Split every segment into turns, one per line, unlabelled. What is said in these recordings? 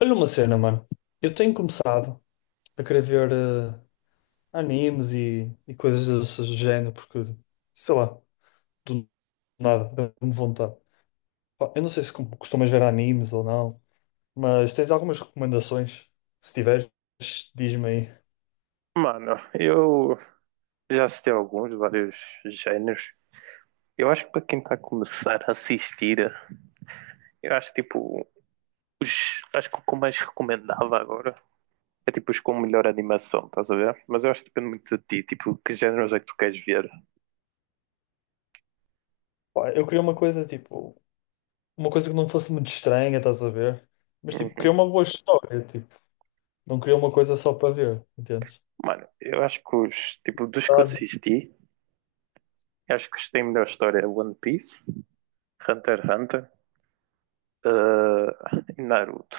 Olha uma cena, mano. Eu tenho começado a querer ver animes e coisas desse género, porque, sei lá, do nada, dá-me vontade. Pá, eu não sei se costumas ver animes ou não, mas tens algumas recomendações? Se tiveres, diz-me aí.
Mano, eu já assisti a alguns, vários géneros. Eu acho que para quem está a começar a assistir, eu acho tipo, acho que o que eu mais recomendava agora é tipo os com melhor animação, estás a ver? Mas eu acho que depende muito de ti, tipo, que géneros é que tu queres ver.
Pá, eu queria uma coisa, tipo, uma coisa que não fosse muito estranha, estás a ver? Mas, tipo, queria
Uhum.
uma boa história, tipo, não queria uma coisa só para ver, entendes?
Mano, eu acho que os, tipo, dos que eu
Ah,
assisti, eu acho que os que têm melhor história é One Piece, Hunter x Hunter, e Naruto.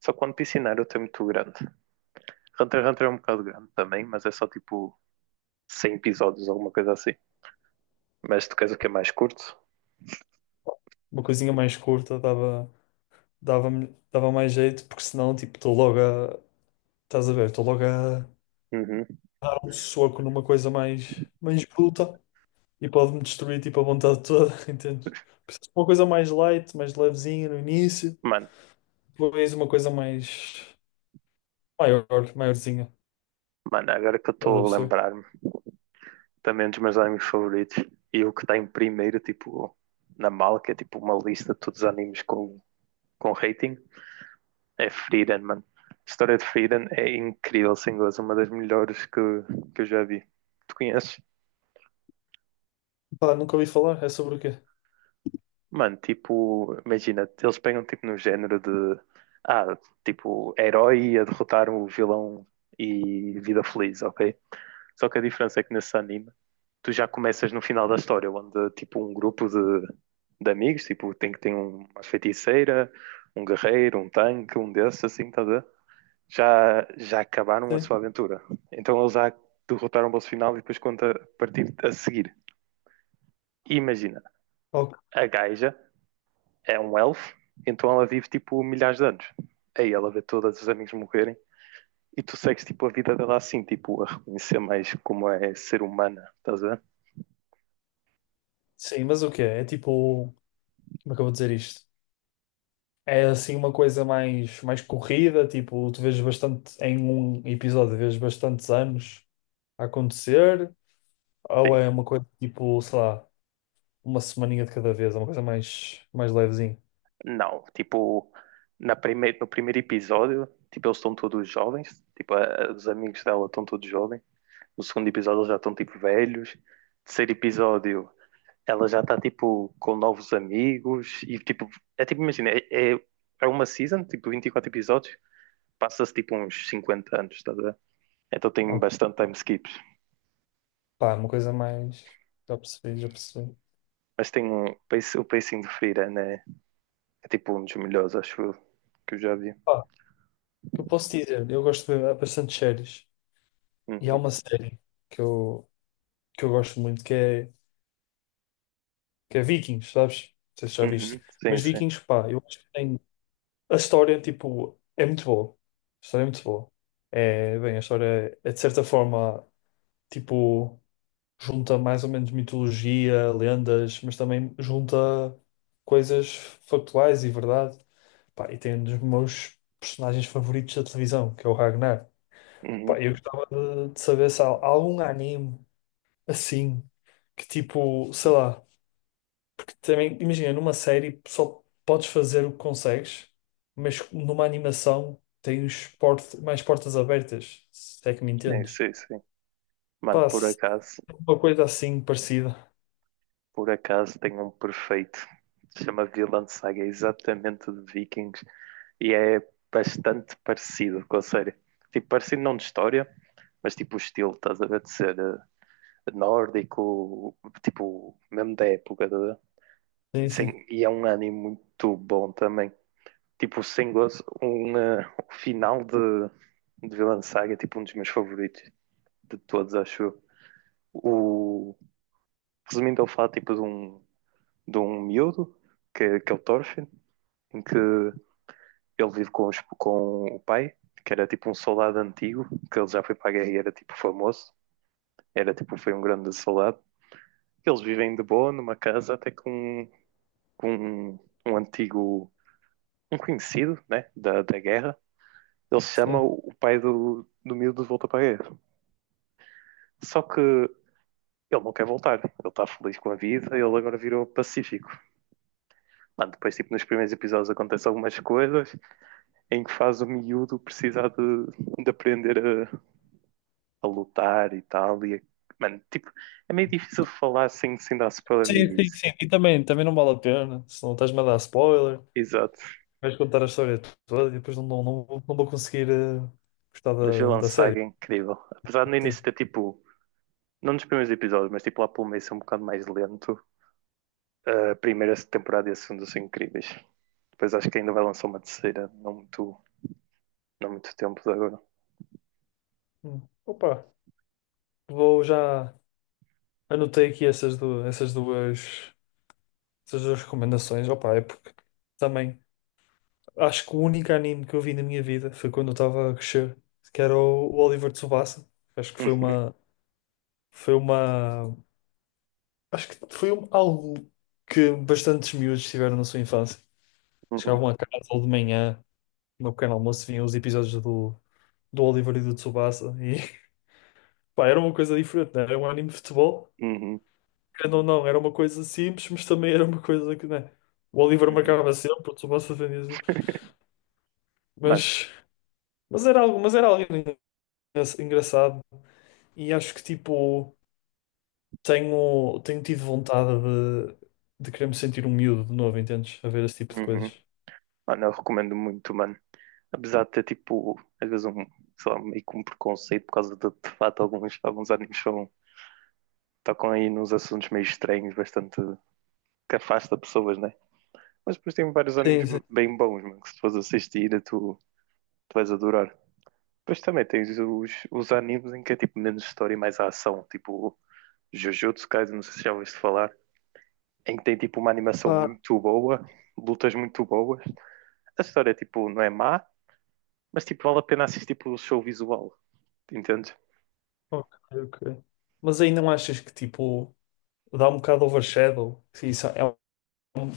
Só que One Piece e Naruto é muito grande. Hunter x Hunter é um bocado grande também, mas é só tipo 100 episódios, alguma coisa assim. Mas tu queres o que é mais curto?
uma coisinha mais curta dava, dava, dava mais jeito, porque senão, tipo, estou logo. Estás a ver? Estou logo a dar
Uhum.
um soco numa coisa mais bruta e pode-me destruir, tipo, a vontade toda, entendes? Precisas de uma coisa mais light, mais levezinha no início,
Mano,
depois uma coisa mais maior, maiorzinha.
mano, agora que eu
Estás a
estou a
perceber?
lembrar-me, também é um dos meus animes favoritos, e o que está em primeiro, tipo, na mala, que é tipo uma lista de todos os animes com rating, é Freedom, mano. A história de Freedom é incrível, sem gozo, uma das melhores que eu já vi. Tu conheces?
Pá, nunca ouvi falar. É sobre o quê?
Mano, tipo, imagina, eles pegam tipo no género de, ah, tipo, herói a derrotar o vilão e vida feliz, ok? Só que a diferença é que nesse anime tu já começas no final da história, onde tipo um grupo de amigos, tipo, tem que ter uma feiticeira, um guerreiro, um tanque, um desses, assim, tá a ver? Já acabaram a
Sim.
sua aventura. Então eles já derrotaram o boss final e depois conta a partir a seguir. E imagina,
Ok.
a gaja é um elfo, então ela vive tipo milhares de anos. Aí ela vê todos os amigos morrerem e tu segues tipo a vida dela assim, tipo, a reconhecer mais como é ser humana, estás a ver?
Sim, mas o quê? É tipo. Como é que eu vou dizer isto? É assim uma coisa mais corrida, tipo, tu vês bastante em um episódio, vês bastantes anos a acontecer, ou
Sim.
é uma coisa tipo, sei lá, uma semaninha de cada vez, é uma coisa mais levezinha.
Não, tipo, no primeiro episódio, tipo, eles estão todos jovens, tipo, os amigos dela estão todos jovens. No segundo episódio, eles já estão, tipo, velhos. Terceiro episódio, ela já está, tipo, com novos amigos. E, tipo, é tipo, imagina, é uma season, tipo, 24 episódios. Passa-se, tipo, uns 50 anos, estás a ver? Então tem
Ah,
bastante time skips.
pá, uma coisa mais. Já percebi, já percebi.
Mas tem o pacing de Freira, né? É, tipo, um dos melhores, acho eu, que eu já vi.
Pá, o que eu posso dizer? Eu gosto de ver bastante séries. E há
Uhum,
uma série que eu, que eu gosto muito que é Vikings, sabes? Não sei se já
uhum,
viste.
sim,
Mas
sim.
Vikings, pá, eu acho que tem. A história, tipo, é muito boa. A história é muito boa. É, bem, a história é, de certa forma, tipo, junta mais ou menos mitologia, lendas, mas também junta coisas factuais e verdade. Pá, e tem um dos meus personagens favoritos da televisão, que é o Ragnar. Pá,
Uhum,
eu gostava de saber se há algum anime assim, que tipo, sei lá, porque também, imagina, numa série só podes fazer o que consegues, mas numa animação tens port mais portas abertas, se é que me
sim,
entendes.
sim, sim. Mano,
Pá,
por
se
acaso,
tem uma coisa assim parecida.
por acaso tem um perfeito. Se chama Vinland Saga, é exatamente de Vikings e é bastante parecido com a série. Tipo, parecido não de história, mas tipo o estilo, estás a ver, de ser nórdico, tipo, mesmo da época, estás a ver? E,
Sim, sim.
sem- e é um anime muito bom também. Tipo, sem gozo, o final de Vinland Saga é tipo um dos meus favoritos de todos, acho eu. O, resumindo, ele fala tipo de um miúdo, que é o Thorfinn, em que ele vive com o pai, que era tipo um soldado antigo, que ele já foi para a guerra e era tipo famoso, era tipo, foi um grande soldado. Eles vivem de boa numa casa até com, um, com um, um antigo, um conhecido, né, da guerra. Ele chama o pai do miúdo de volta para a guerra. Só que ele não quer voltar, ele está feliz com a vida, ele agora virou pacífico. Mano, depois, tipo, nos primeiros episódios acontecem algumas coisas, em que faz o miúdo precisar de aprender a, a lutar e tal. Mano, tipo, é meio difícil de falar sem dar spoiler no
Sim, sim,
início.
sim. E também, também não vale a pena, senão estás-me a dar spoiler,
Exato.
vais contar a história toda e depois não vou não, vou conseguir gostar
Mas
da,
Vilão
da
Saga
série.
é incrível. Apesar de no
Sim.
início ter tipo, não nos primeiros episódios, mas tipo lá pelo meio ser um bocado mais lento, a primeira temporada e a segunda são incríveis. Depois acho que ainda vai lançar uma terceira, não muito tempo de agora.
Hum. Opa, vou já. Anotei aqui essas duas recomendações. Opa, é porque também acho que o único anime que eu vi na minha vida foi quando eu estava a crescer, que era o Oliver Tsubasa. Acho que foi uma, acho que foi algo que bastantes miúdos tiveram na sua infância.
Uhum,
Chegavam a casa ou de manhã, no meu pequeno almoço, vinham os episódios do Oliver e do Tsubasa. E pá, era uma coisa diferente, né? Era um anime de futebol,
uhum, uhum.
querendo ou não, era uma coisa simples, mas também era uma coisa que, né? O Oliver
uhum.
marcava sempre, o Tsubasa defendia sempre.
Mano,
Mas, mas era algo engraçado. E acho que, tipo, tenho, tenho tido vontade de querer me sentir um miúdo de novo, entendes? A ver esse tipo de
uhum.
coisas.
Mano, eu recomendo muito, mano. Apesar de ter tipo, às vezes um, sei lá, meio que um preconceito por causa de fato alguns animes são, tocam aí nos assuntos meio estranhos, bastante que afasta pessoas, né? Mas depois tem vários animes
Sim, sim.
bem bons, mano, que se tu fores assistir, tu vais adorar. Depois também tens os animes em que é tipo menos história e mais ação, tipo Jujutsu Kaisen, não sei se já ouviste falar, em que tem tipo uma animação
Pá,
muito boa, lutas muito boas. A história tipo não é má, mas tipo vale a pena assistir pelo show visual, entende?
ok, ok. Mas aí não achas que, tipo, dá um bocado overshadow. Isso é um-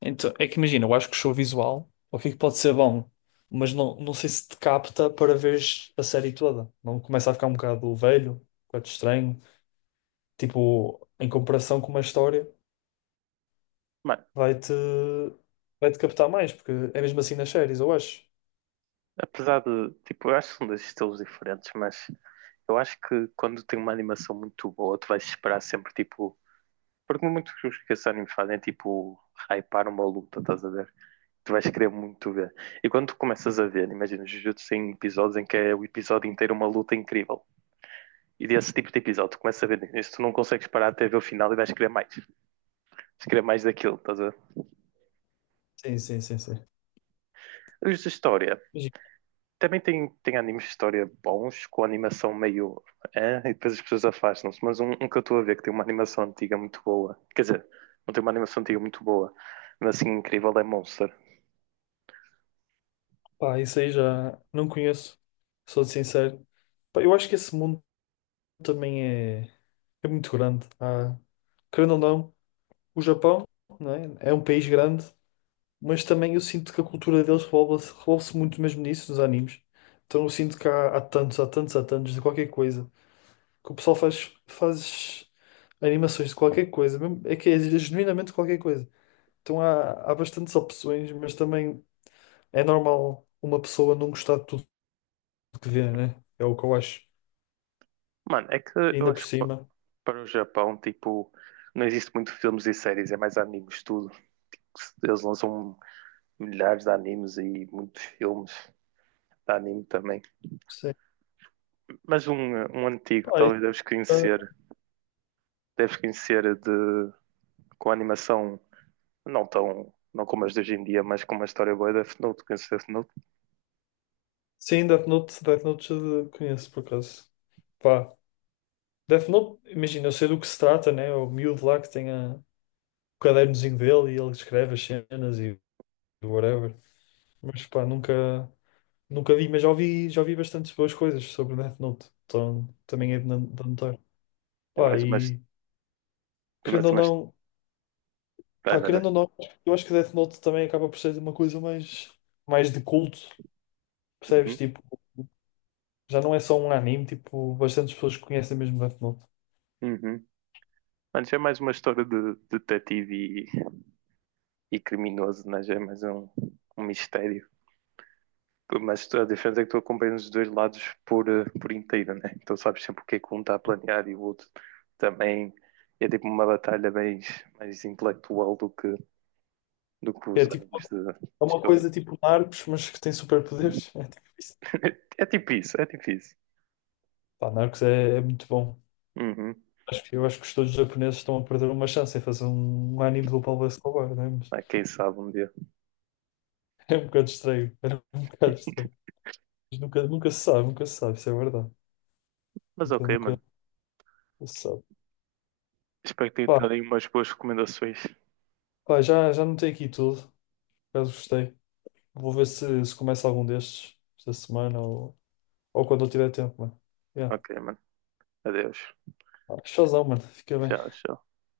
então, é que imagina, eu acho que o show visual, o que é que pode ser bom, mas não, não sei se te capta para veres a série toda. Não começa a ficar um bocado velho, um bocado estranho. Tipo, em comparação com uma história,
Mano,
vai-te vai-te captar mais, porque é mesmo assim nas séries, eu acho.
apesar de, tipo, eu acho que são dois estilos diferentes, mas eu acho que quando tem uma animação muito boa, tu vais esperar sempre, tipo, porque muitos que esses animes fazem é, tipo, hypar uma luta, estás a ver? Tu vais querer muito ver. E quando tu começas a ver, imagina, Jujutsu tem episódios em que é o episódio inteiro uma luta incrível. E desse tipo de episódio, tu começas a ver isso, tu não consegues parar até ver o final e vais querer mais. Vais querer mais daquilo, estás a ver?
Sim, sim, sim, sim.
Os de história.
Mas,
Também tem animes de história bons, com animação meio. E depois as pessoas afastam-se. Mas um que eu estou a ver que tem uma animação antiga muito boa. Quer dizer, não tem uma animação antiga muito boa, mas assim incrível é Monster.
pá, isso aí já não conheço, sou sincero. Pá, eu acho que esse mundo também é, é muito grande. Querendo ou não, o Japão, não é? É um país grande, mas também eu sinto que a cultura deles revolve-se muito mesmo nisso, nos animes. Então eu sinto que há tantos de qualquer coisa que o pessoal faz animações de qualquer coisa, é que é genuinamente qualquer coisa. Então há bastantes opções, mas também é normal uma pessoa não gostar de tudo que vê, né? É o que eu acho.
Mano, é que eu
Ainda por
acho que pa-
cima.
para o Japão, tipo, não existe muito filmes e séries, é mais animes, tudo. Eles lançam milhares de animes e muitos filmes de anime também.
Sim.
Mas um antigo,
Pá, e,
talvez deves
ah,
conhecer, deves conhecer de, com animação não tão, não como as de hoje em dia, mas com uma história boa da Fnut, que se Fnut
sim, Death Note, Death Note já conheço, por acaso. Pá, Death Note, imagina, eu sei do que se trata, né? O miúdo lá que tem o cadernozinho dele e ele escreve as cenas e whatever. Mas pá, nunca, nunca vi, mas já ouvi bastantes boas coisas sobre Death Note. Então também é de de anotar.
é
Pá,
mais umas,
e querendo
mais
ou
umas,
não,
vai,
pá,
vai, vai.
querendo ou não, eu acho que Death Note também acaba por ser uma coisa mais, mais de culto, percebes?
Uhum,
Tipo, já não é só um anime, tipo, bastantes pessoas conhecem mesmo Death Note.
uhum. Mano, é mais uma história de detetive e criminoso, né? Já é mais um mistério. Mas a diferença é que tu acompanhas os dois lados por inteiro, né? Então sabes sempre o que é que um está a planear e o outro também é tipo uma batalha mais intelectual do que
É
os
tipo,
anos de
é uma
Shonen.
coisa tipo Narcos, mas que tem superpoderes. É tipo isso.
É tipo isso, é tipo isso.
Pá, Narcos é, é muito bom.
Uhum.
Acho que, eu acho que os todos japoneses estão a perder uma chance em fazer um anime do Pablo Escobar, né? Mas
Ah, quem sabe um dia.
é um bocado estranho. Era um bocado estranho. Mas nunca, nunca se sabe, nunca se sabe, isso é verdade.
Mas
Nunca,
ok, mano.
nunca se sabe.
Espero que tenha
Pá,
dado aí umas boas recomendações.
pá, já, já notei aqui tudo. Por acaso gostei. Vou ver se, se começa algum destes esta semana ou quando eu tiver tempo, mano. Yeah.
Ok, mano. Adeus.
Pá, showzão, mano. Fica bem.
Tchau, tchau.